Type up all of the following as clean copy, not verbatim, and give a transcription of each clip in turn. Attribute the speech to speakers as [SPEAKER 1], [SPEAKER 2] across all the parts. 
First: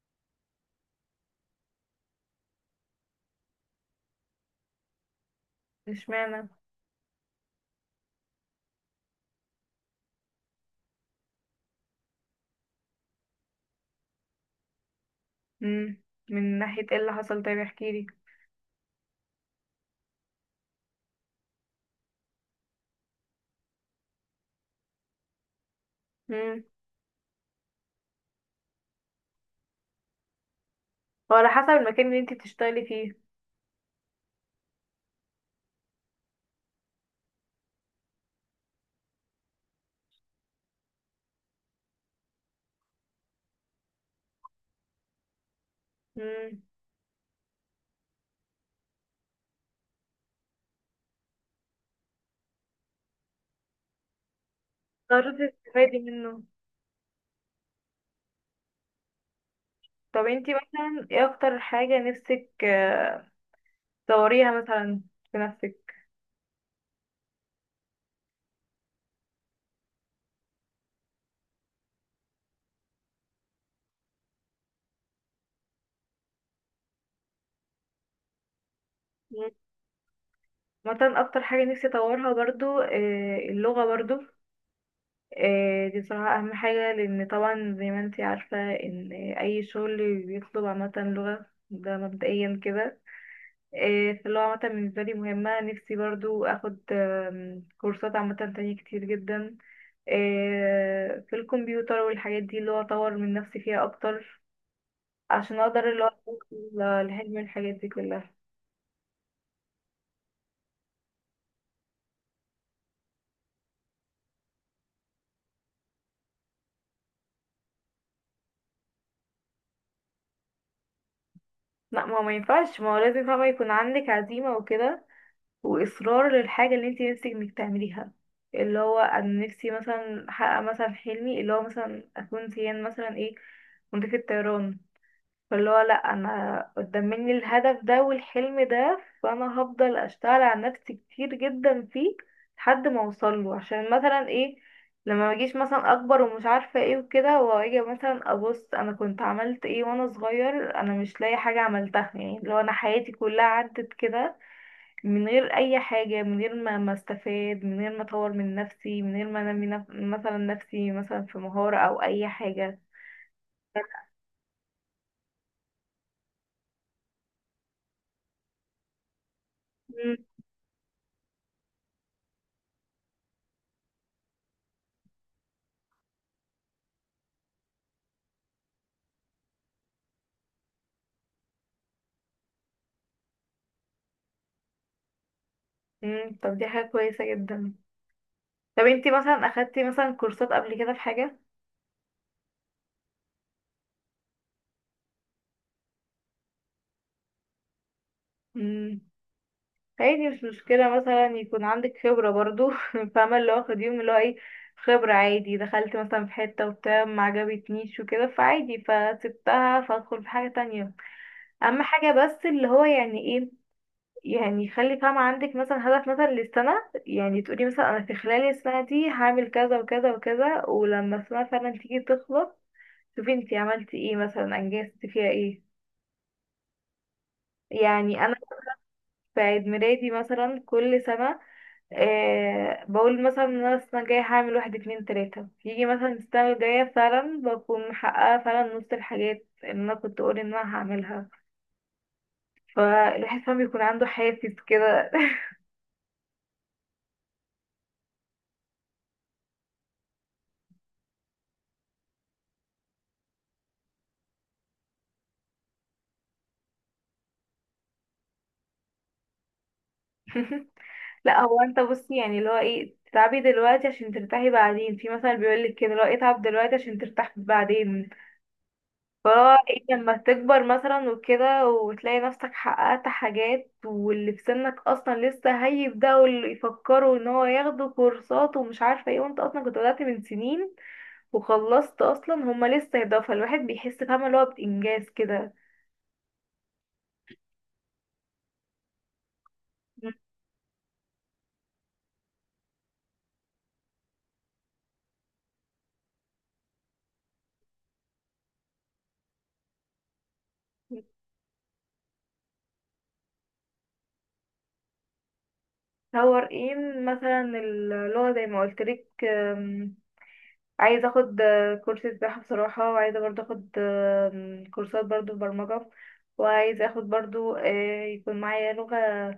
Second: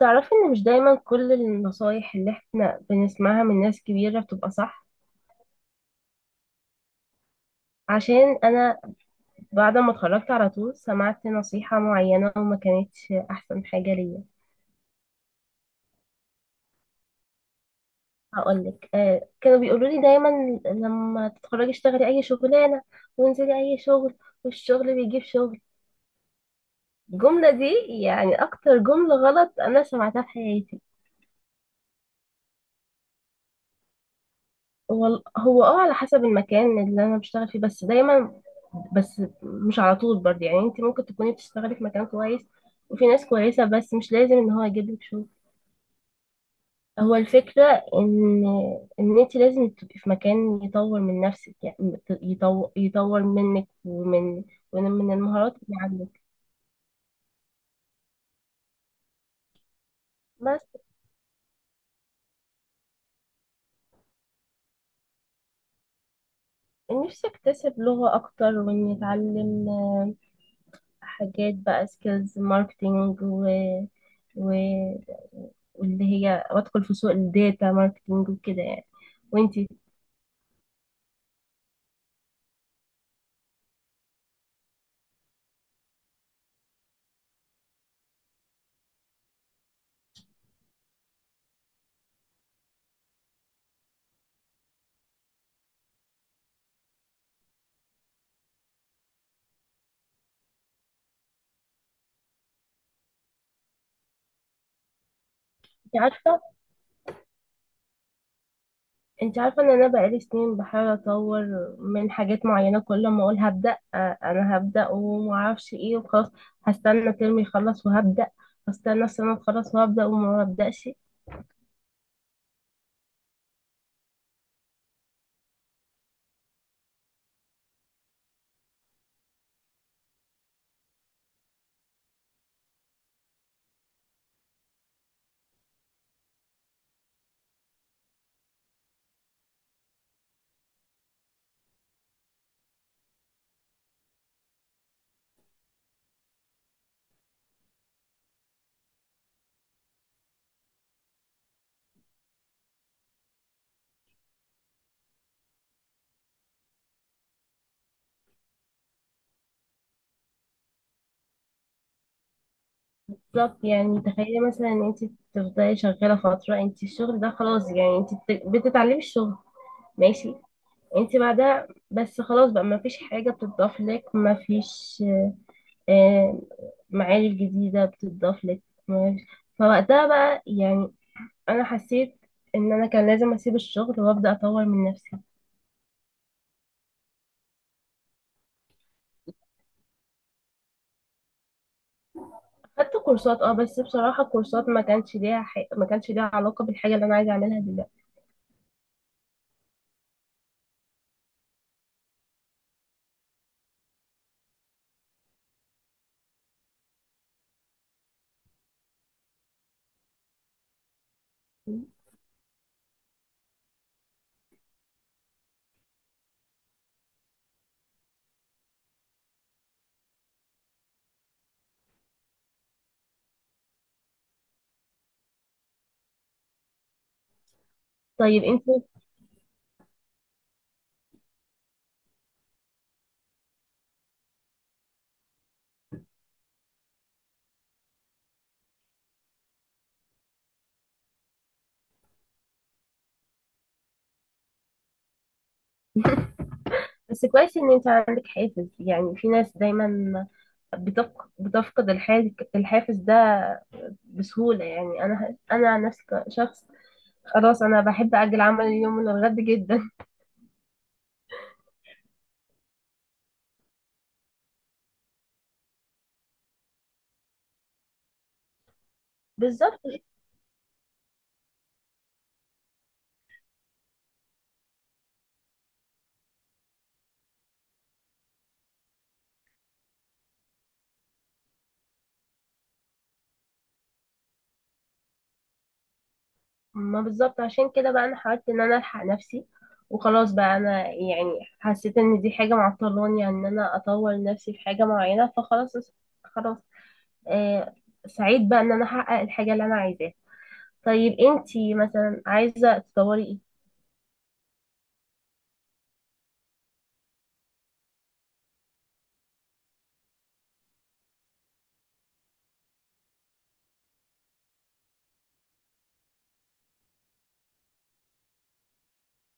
[SPEAKER 1] تعرفي ان مش دايما كل النصايح اللي احنا بنسمعها من ناس كبيرة بتبقى صح.
[SPEAKER 2] اشمعنى؟
[SPEAKER 1] عشان انا بعد ما اتخرجت على طول سمعت نصيحة معينة وما كانتش احسن حاجة ليا.
[SPEAKER 2] امم. من ناحية ايه اللي حصل؟ طيب احكيلي.
[SPEAKER 1] هقولك آه، كانوا بيقولوا لي دايما لما تتخرجي اشتغلي اي شغلانة وانزلي اي شغل والشغل بيجيب شغل.
[SPEAKER 2] امم.
[SPEAKER 1] الجملة دي يعني اكتر جملة غلط انا سمعتها في حياتي.
[SPEAKER 2] هو على حسب المكان اللي انت بتشتغلي فيه.
[SPEAKER 1] هو على حسب المكان اللي انا بشتغل فيه بس دايما، بس مش على طول برضه. يعني انت ممكن تكوني بتشتغلي في مكان كويس وفي ناس كويسة بس مش لازم ان هو يجيب لك شغل.
[SPEAKER 2] امم.
[SPEAKER 1] هو الفكرة ان ان انت لازم تبقي في مكان يطور من نفسك، يعني يطور منك ومن
[SPEAKER 2] قررتي
[SPEAKER 1] المهارات اللي
[SPEAKER 2] تستفادي
[SPEAKER 1] عندك.
[SPEAKER 2] منه. طب انت
[SPEAKER 1] بس
[SPEAKER 2] مثلا ايه اكتر حاجة نفسك تطوريها مثلا في نفسك؟
[SPEAKER 1] نفسي اكتسب لغة اكتر واني اتعلم حاجات بقى سكيلز ماركتينج و- واللي هي وادخل في سوق الداتا ماركتينج وكده يعني.
[SPEAKER 2] مم.
[SPEAKER 1] وانتي
[SPEAKER 2] مثلا اكتر حاجة نفسي اطورها برضو اللغة برضو. دي صراحة اهم حاجة لان طبعا زي ما انت عارفة ان اي شغل بيطلب عامة لغة، ده مبدئيا كده. فاللي هو عامة بالنسبة لي مهمة، نفسي برضو أخد كورسات عامة تانية كتير جدا. في الكمبيوتر والحاجات دي اللي هو أطور من نفسي فيها أكتر عشان أقدر
[SPEAKER 1] انت
[SPEAKER 2] اللي هو
[SPEAKER 1] عارفه
[SPEAKER 2] أوصل لحلم الحاجات دي كلها.
[SPEAKER 1] انت عارفه ان انا بقالي سنين بحاول اطور من حاجات معينه، كل ما اقول هبدا انا هبدا ومعرفش ايه وخلاص. هستنى ترمي يخلص وهبدا، هستنى السنه تخلص وهبدا وما ببداش.
[SPEAKER 2] لا، ما هو ما ينفعش، ما هو لازم فاهمة يكون عندك عزيمة وكده وإصرار للحاجة اللي انتي نفسك انك تعمليها. اللي هو أنا نفسي مثلا أحقق مثلا حلمي، اللي هو مثلا أكون زيان مثلا ايه، مضيفة طيران. فاللي هو لأ، أنا قدام مني الهدف ده والحلم ده فأنا هفضل أشتغل على نفسي كتير جدا فيه لحد ما أوصله، عشان مثلا ايه، لما مجيش مثلا أكبر ومش عارفة ايه وكده وأجي مثلا أبص أنا كنت عملت ايه وأنا صغير أنا مش لاقي حاجة عملتها. يعني اللي هو أنا حياتي كلها عدت كده من غير أي حاجة، من غير ما استفاد، من غير ما أطور من نفسي، من غير ما أنمي نف... مثلا نفسي مثلا في مهارة أو أي حاجة.
[SPEAKER 1] بالظبط. يعني تخيلي مثلا ان انت تفضلي شغاله فتره، انت الشغل ده خلاص يعني انت بتتعلمي الشغل،
[SPEAKER 2] مم.
[SPEAKER 1] ماشي. انت بعدها بس خلاص بقى ما فيش حاجة بتضاف لك، ما فيش آه، معارف جديدة بتضاف لك، معارف. فوقتها بقى يعني أنا حسيت إن أنا كان لازم أسيب الشغل وأبدأ أطور من نفسي.
[SPEAKER 2] مم. طب دي حاجة كويسة جدا. طب انتي مثلا اخدتي مثلا كورسات قبل كده في حاجة؟
[SPEAKER 1] خدت كورسات أه بس بصراحة الكورسات ما كانش ليها علاقة بالحاجة اللي أنا عايزة أعملها دلوقتي.
[SPEAKER 2] امم. عادي مش مشكلة مثلا يكون عندك خبرة برضو فاهمة اللي هو خديهم، اللي هو ايه، خبرة عادي. دخلت مثلا في حتة وبتاع، ما عجبتنيش وكده فعادي فسبتها فادخل في حاجة تانية. اهم حاجة بس اللي هو يعني ايه، يعني خلي فاهمة عندك مثلا هدف مثلا للسنة. يعني تقولي مثلا انا في خلال السنة دي هعمل كذا وكذا وكذا، ولما السنة فعلا تيجي تخلص شوفي انتي عملتي ايه مثلا انجزتي فيها ايه. يعني انا
[SPEAKER 1] طيب أنت.
[SPEAKER 2] في عيد ميلادي مثلا كل سنة آه بقول مثلا ان انا السنة الجاية هعمل واحد اتنين تلاتة، يجي مثلا السنة الجاية فعلا بكون محققة فعلا نص الحاجات اللي انا كنت اقول ان انا هعملها. فالواحد فعلا بيكون عنده حافز كده.
[SPEAKER 1] بس كويس إن أنت عندك حافز. يعني في ناس دايما بتفقد الحافز ده بسهولة. يعني أنا عن نفسي كشخص خلاص أنا بحب أجل عمل اليوم من الغد جدا.
[SPEAKER 2] لا هو انت بصي يعني اللي هو ايه، تتعبي دلوقتي عشان ترتاحي بعدين، في مثلا بيقولك كده اللي هو اتعب دلوقتي عشان ترتاح بعدين. فهو
[SPEAKER 1] بالظبط.
[SPEAKER 2] ايه لما تكبر مثلا وكده وتلاقي نفسك حققت حاجات، واللي في سنك اصلا لسه هيبدأوا اللي يفكروا ان هو ياخدوا كورسات ومش عارفة ايه، وانت اصلا كنت بدأت من سنين وخلصت اصلا هما لسه يبدأوا، فالواحد بيحس فاهمة اللي هو بإنجاز كده.
[SPEAKER 1] ما بالظبط، عشان كده بقى انا حاولت ان انا الحق نفسي وخلاص بقى انا. يعني حسيت ان دي حاجه معطلاني عن ان انا اطور نفسي في حاجه معينه فخلاص. خلاص. آه. سعيد بقى ان انا احقق الحاجه اللي انا عايزاها. طيب انتي مثلا عايزه تطوري ايه؟
[SPEAKER 2] هو ايه مثلا اللغة زي ما قلتلك. عايزه اخد كورس سباحه بصراحه، وعايزه برضو اخد كورسات برضو برمجه. وعايزه اخد برضو يكون معايا لغه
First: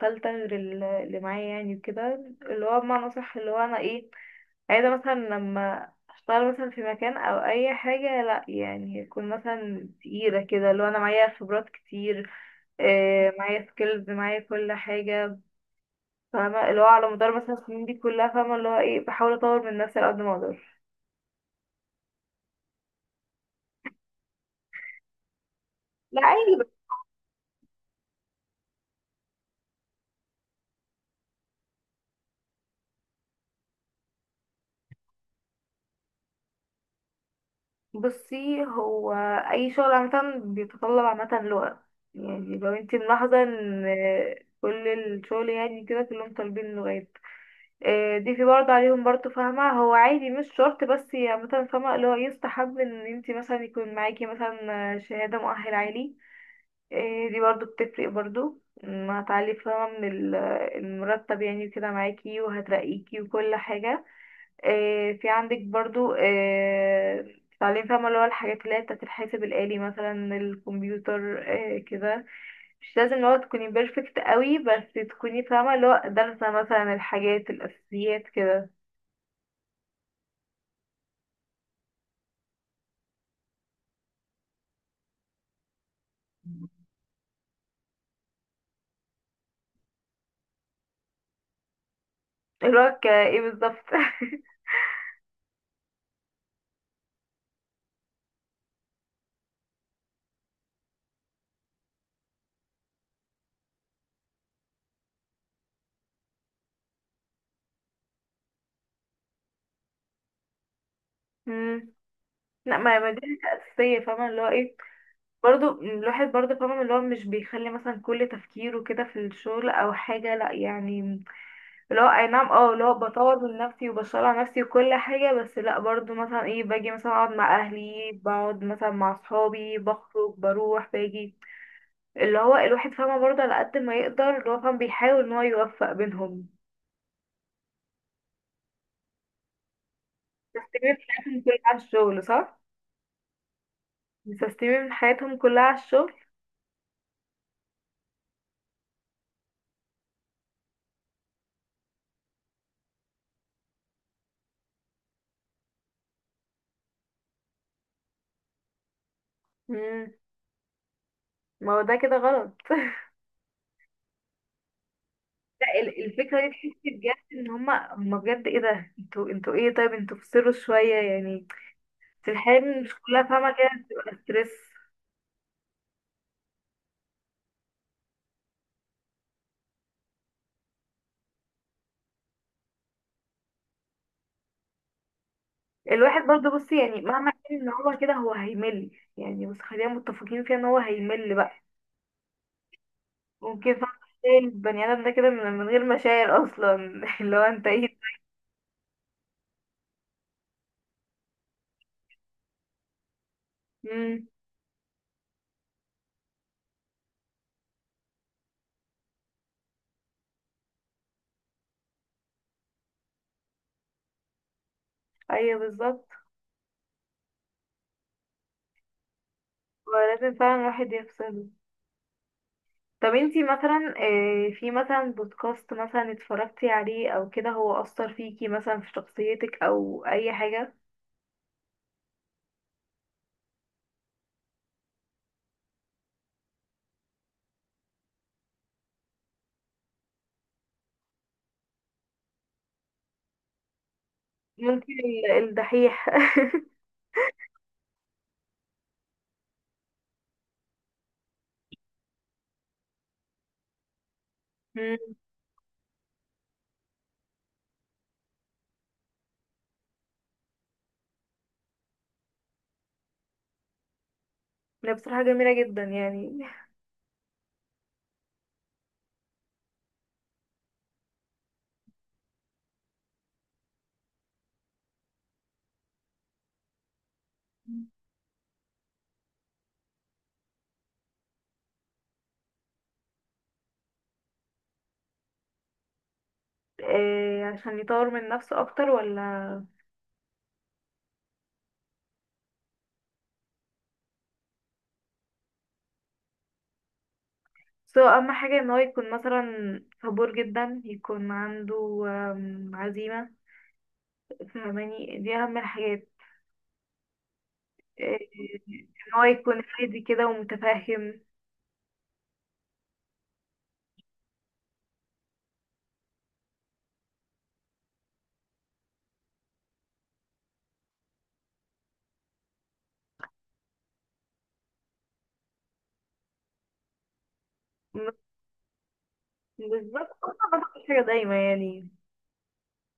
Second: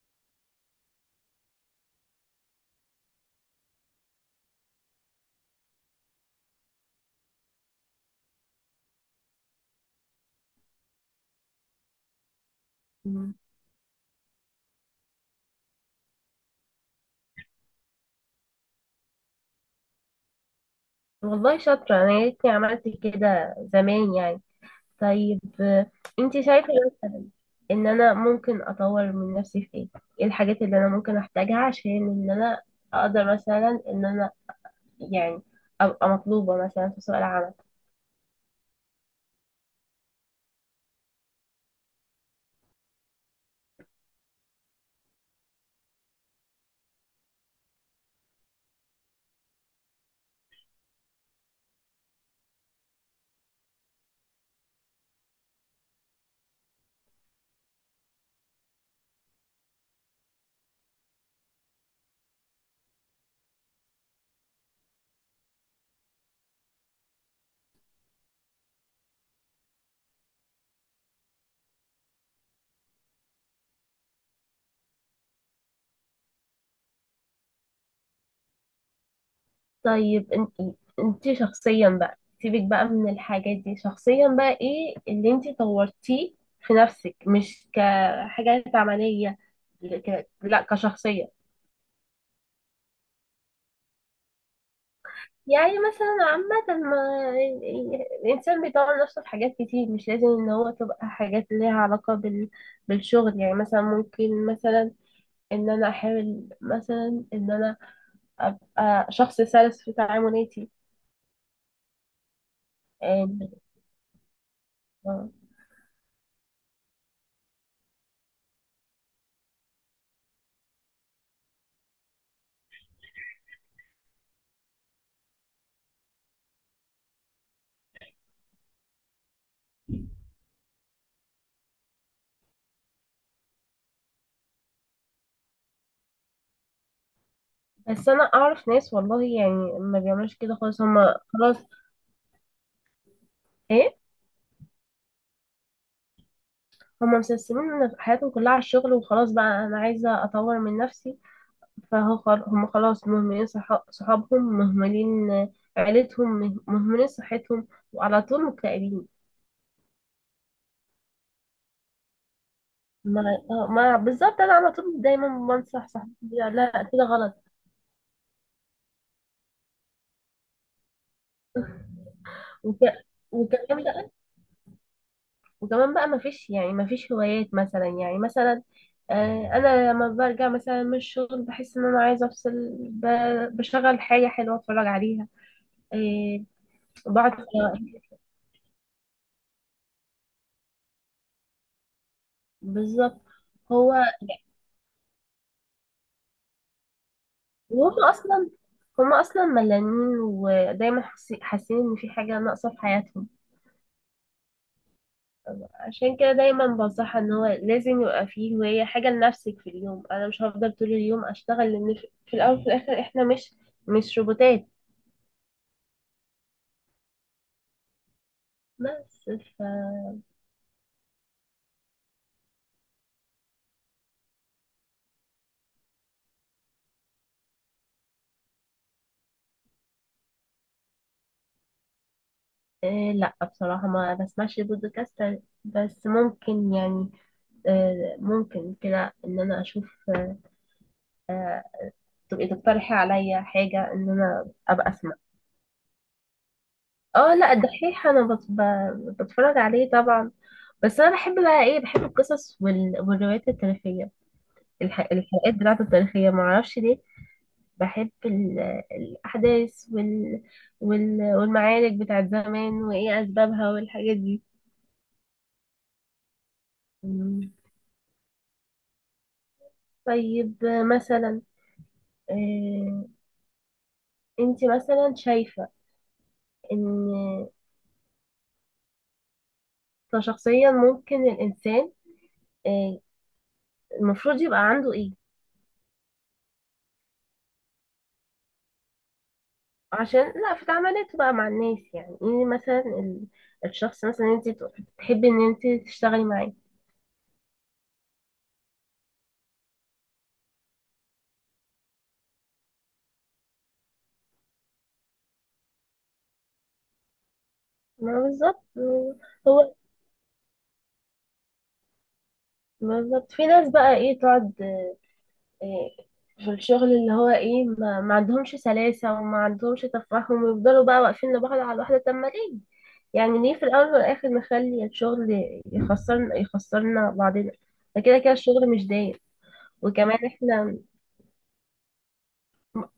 [SPEAKER 2] ثالثه غير اللي معايا يعني وكده، اللي هو بمعنى اصح اللي هو انا ايه، عايزه مثلا لما اشتغل مثلا في مكان او اي حاجه، لا يعني يكون مثلا تقيله كده اللي هو انا معايا خبرات كتير،
[SPEAKER 1] مم.
[SPEAKER 2] معايا سكيلز معايا كل حاجه. فاهمه اللي هو على مدار مثلا السنين دي كلها فاهمه اللي هو ايه، بحاول اطور من نفسي على قد ما اقدر.
[SPEAKER 1] والله شاطره انا، يا ريتني عملت كده زمان يعني. طيب
[SPEAKER 2] لا
[SPEAKER 1] انتي
[SPEAKER 2] عادي.
[SPEAKER 1] شايفه مثلا ان انا ممكن اطور من نفسي في ايه؟ ايه الحاجات اللي انا ممكن احتاجها عشان ان انا اقدر مثلا ان انا يعني أبقى مطلوبة مثلا في سوق العمل؟
[SPEAKER 2] بصي هو اي شغل عامه بيتطلب عامه لغه. يعني لو انت ملاحظه ان كل الشغل يعني كده كلهم طالبين لغات. دي في برضه عليهم برضه فاهمه، هو عادي مش شرط، بس هي مثلا فاهمه اللي هو يستحب ان انت مثلا يكون معاكي مثلا شهاده مؤهل عالي. دي برضه بتفرق برضه، هتعلي فاهمه من المرتب يعني كده معاكي، وهترقيكي وكل حاجه. في عندك برضو تعليم فاهمة اللي هو الحاجات اللي هي بتاعت الحاسب الآلي مثلا الكمبيوتر. كده مش لازم اللي هو تكوني بيرفكت قوي، بس تكوني فاهمة اللي هو دارسة مثلا الحاجات الأساسيات كده.
[SPEAKER 1] طيب انت، انت شخصيا بقى سيبك بقى من الحاجات دي، شخصيا بقى ايه اللي انت طورتيه في نفسك؟ مش كحاجات عملية، لا كشخصية.
[SPEAKER 2] اللي هو ايه بالظبط؟
[SPEAKER 1] يعني مثلا عامة ما الإنسان بيطور نفسه في حاجات كتير، مش لازم إن هو تبقى حاجات ليها علاقة بالشغل. يعني مثلا ممكن مثلا إن أنا أحاول مثلا إن أنا أبقى شخص سلس في تعاملاتي.
[SPEAKER 2] مم. لا، ما دي حاجة أساسية فاهمة اللي هو ايه.
[SPEAKER 1] آه.
[SPEAKER 2] برضو الواحد برضو فاهمة اللي هو مش بيخلي مثلا كل تفكيره كده في الشغل أو حاجة، لا يعني اللي هو اي نعم اه اللي هو بطور من نفسي وبشتغل على نفسي وكل حاجة، بس لا برضو مثلا ايه باجي مثلا اقعد مع اهلي بقعد مثلا مع صحابي بخرج بروح باجي، اللي هو الواحد فاهمة برضه على قد ما يقدر اللي هو فاهم بيحاول ان هو يوفق بينهم.
[SPEAKER 1] بس انا اعرف ناس، والله يعني ما بيعملوش كده خالص،
[SPEAKER 2] مستسلمين
[SPEAKER 1] هما
[SPEAKER 2] حياتهم كلها
[SPEAKER 1] خلاص.
[SPEAKER 2] على الشغل صح؟
[SPEAKER 1] ايه،
[SPEAKER 2] مستسلمين حياتهم كلها على الشغل.
[SPEAKER 1] هما مسلسلين حياتهم كلها على الشغل وخلاص. بقى انا عايزه اطور من نفسي. فهو هم خلاص مهملين، صحابهم مهملين، آه، عيلتهم مهملين صحتهم وعلى طول مكتئبين.
[SPEAKER 2] مم. ما هو ده كده غلط.
[SPEAKER 1] ما آه، ما بالظبط، انا على طول دايما
[SPEAKER 2] لا،
[SPEAKER 1] بنصح صاحبتي
[SPEAKER 2] الفكرة دي
[SPEAKER 1] لا
[SPEAKER 2] تحسي
[SPEAKER 1] كده غلط.
[SPEAKER 2] بجد ان هما هما بجد ايه ده، انتوا انتوا ايه، طيب انتوا فصلوا شوية يعني، بس الحياة
[SPEAKER 1] وك...
[SPEAKER 2] مش كلها فاهمة كده
[SPEAKER 1] وكلام.
[SPEAKER 2] بتبقى ستريس.
[SPEAKER 1] وكمان بقى مفيش يعني مفيش هوايات مثلا. يعني مثلا آه، انا لما برجع مثلا من الشغل بحس ان انا عايزه افصل، بشغل حاجه حلوه اتفرج عليها.
[SPEAKER 2] الواحد
[SPEAKER 1] آه،
[SPEAKER 2] برضه بصي يعني مهما
[SPEAKER 1] بقعد في-
[SPEAKER 2] كان ان هو كده هو هيمل يعني، بس خلينا متفقين فيها ان هو هيمل بقى.
[SPEAKER 1] بالظبط.
[SPEAKER 2] ممكن فعلا
[SPEAKER 1] هو
[SPEAKER 2] تلاقي البني ادم ده كده من غير مشاعر اصلا. اللي هو انت ايه؟
[SPEAKER 1] وهم اصلا، هم اصلا ملانين ودايما حاسين ان في حاجه ناقصه في حياتهم.
[SPEAKER 2] امم.
[SPEAKER 1] عشان كده دايما بنصحها ان هو لازم يبقى فيه هوايه، حاجه لنفسك في اليوم. انا مش هفضل طول اليوم اشتغل، لان في الاول وفي الاخر احنا مش، مش روبوتات.
[SPEAKER 2] ايوه بالظبط،
[SPEAKER 1] بس
[SPEAKER 2] ولازم فعلا الواحد يفصله. طب انتي مثلا في مثلا بودكاست مثلا اتفرجتي عليه او كده هو اثر فيكي مثلا في شخصيتك او اي حاجه؟
[SPEAKER 1] إيه، لا بصراحة ما بسمعش بودكاست بس ممكن يعني آه، ممكن كده ان انا اشوف آه، آه، تبقي تقترحي عليا حاجة ان انا ابقى
[SPEAKER 2] ممكن
[SPEAKER 1] اسمع.
[SPEAKER 2] الدحيح.
[SPEAKER 1] اه لا الدحيح انا بتفرج عليه طبعا. بس انا بحب بقى ايه، بحب القصص والروايات التاريخية.
[SPEAKER 2] امم.
[SPEAKER 1] الحلقات بتاعته التاريخية معرفش ليه بحب الاحداث والمعارك بتاعت زمان وايه اسبابها والحاجات دي.
[SPEAKER 2] ده بصراحه جميله جدا يعني.
[SPEAKER 1] مم. طيب مثلا آه، انت مثلا شايفة ان كشخصيا ممكن الانسان آه، المفروض يبقى عنده ايه
[SPEAKER 2] إيه عشان يطور من نفسه اكتر ولا؟
[SPEAKER 1] عشان لا في تعاملاته بقى مع الناس؟ يعني ايه مثلا الشخص مثلا انت تحبي ان انت تشتغلي معاه؟
[SPEAKER 2] سواء اهم حاجة ان هو يكون مثلا صبور جدا يكون عنده عزيمة، فاهماني دي اهم الحاجات.
[SPEAKER 1] ما
[SPEAKER 2] إيه،
[SPEAKER 1] بالظبط.
[SPEAKER 2] ان هو يكون
[SPEAKER 1] هو
[SPEAKER 2] هادي كده ومتفهم.
[SPEAKER 1] بالظبط، في ناس بقى ايه تقعد في الشغل اللي هو ايه ما عندهمش سلاسة وما عندهمش تفاهم ويفضلوا بقى واقفين لبعض على الواحدة. طب ما ليه؟ يعني ليه في الأول والآخر نخلي الشغل يخسرنا بعضنا؟ ده كده الشغل مش دايم.
[SPEAKER 2] بالظبط،
[SPEAKER 1] وكمان
[SPEAKER 2] أنا
[SPEAKER 1] احنا،
[SPEAKER 2] بفكر حاجة دايما يعني.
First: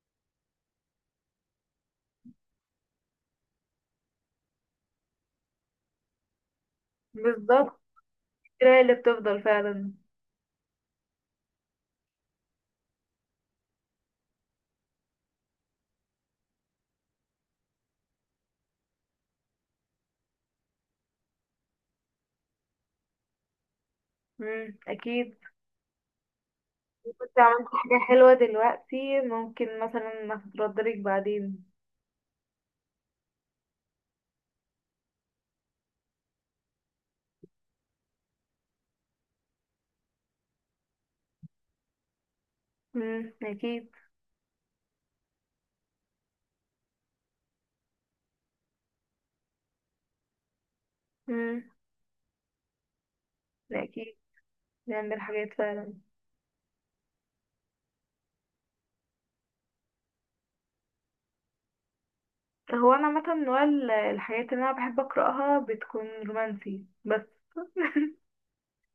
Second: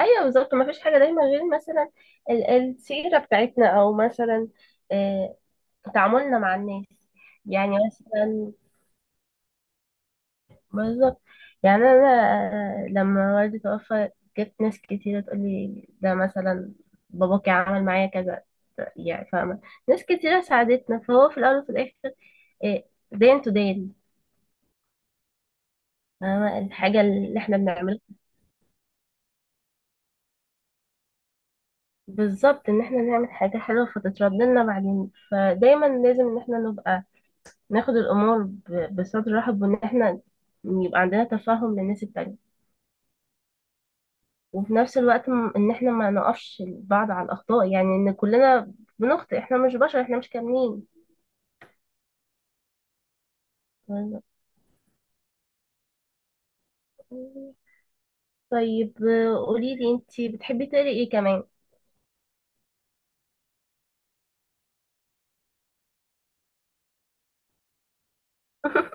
[SPEAKER 1] ايوه بالظبط، ما فيش حاجة دايما غير مثلا السيرة بتاعتنا او مثلا آه، تعاملنا مع الناس. يعني
[SPEAKER 2] بالظبط،
[SPEAKER 1] مثلا
[SPEAKER 2] كده هي اللي بتفضل فعلا.
[SPEAKER 1] بالظبط. يعني انا آه، لما والدي توفى جت ناس كتيرة تقول لي ده مثلا باباكي عمل معايا كذا، يعني فاهمة. ناس كتيرة ساعدتنا، فهو في الأول وفي الآخر إيه، دين تو دين.
[SPEAKER 2] مم. اكيد.
[SPEAKER 1] فاهمة الحاجة
[SPEAKER 2] كنت
[SPEAKER 1] اللي احنا
[SPEAKER 2] عملت
[SPEAKER 1] بنعملها.
[SPEAKER 2] حاجة حلوة دلوقتي ممكن مثلا ما تتردلك بعدين.
[SPEAKER 1] بالظبط، ان احنا نعمل حاجة حلوة فتترد لنا بعدين. فدايما لازم ان احنا نبقى ناخد الأمور بصدر رحب، وان احنا يبقى عندنا تفاهم للناس التانية.
[SPEAKER 2] مم. اكيد.
[SPEAKER 1] وفي نفس الوقت ان احنا ما نقفش بعض على الاخطاء. يعني ان كلنا بنخطئ، احنا مش بشر، احنا مش كاملين.
[SPEAKER 2] مم. اكيد. نعمل حاجات فعلا.
[SPEAKER 1] طيب آه، قولي لي انتي بتحبي تقري ايه كمان؟
[SPEAKER 2] هو انا عامه نوع الحاجات اللي انا بحب اقراها بتكون رومانسي بس.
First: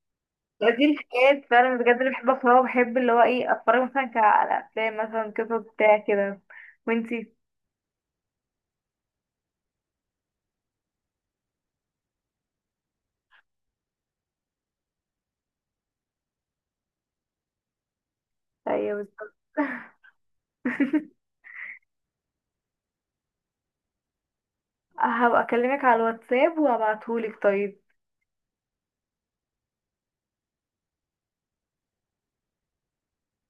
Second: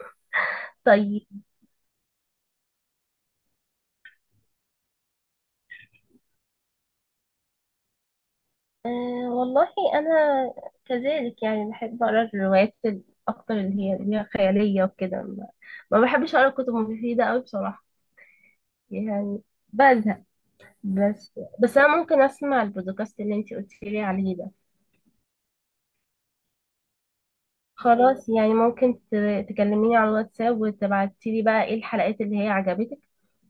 [SPEAKER 2] دي
[SPEAKER 1] طيب
[SPEAKER 2] الحاجات فعلا بجد اللي بحب اقراها، وبحب اللي هو ايه اتفرج مثلا على افلام مثلا قصص بتاع كده. وانتي؟
[SPEAKER 1] آه، والله انا كذلك يعني بحب اقرا الروايات اكتر اللي هي خياليه وكده. ما ما بحبش اقرا كتب مفيده قوي بصراحه،
[SPEAKER 2] ايوه بالظبط.
[SPEAKER 1] يعني بزهق. بس انا ممكن اسمع البودكاست اللي انتي قلتي لي عليه ده.
[SPEAKER 2] هبقى اكلمك على الواتساب وابعتهولك طيب.
[SPEAKER 1] خلاص، يعني ممكن تكلميني على الواتساب وتبعتي لي بقى ايه الحلقات اللي هي عجبتك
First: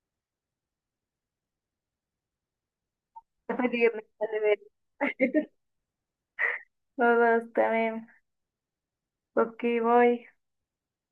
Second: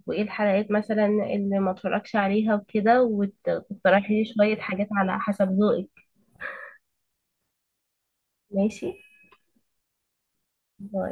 [SPEAKER 1] وايه الحلقات مثلا اللي ما اتفرجش عليها وكده،
[SPEAKER 2] فاضية جدا
[SPEAKER 1] وتقترحي لي
[SPEAKER 2] خلي
[SPEAKER 1] شوية حاجات على حسب
[SPEAKER 2] بالك.
[SPEAKER 1] ذوقك.
[SPEAKER 2] خلاص تمام.
[SPEAKER 1] ماشي.
[SPEAKER 2] اوكي باي.
[SPEAKER 1] باي.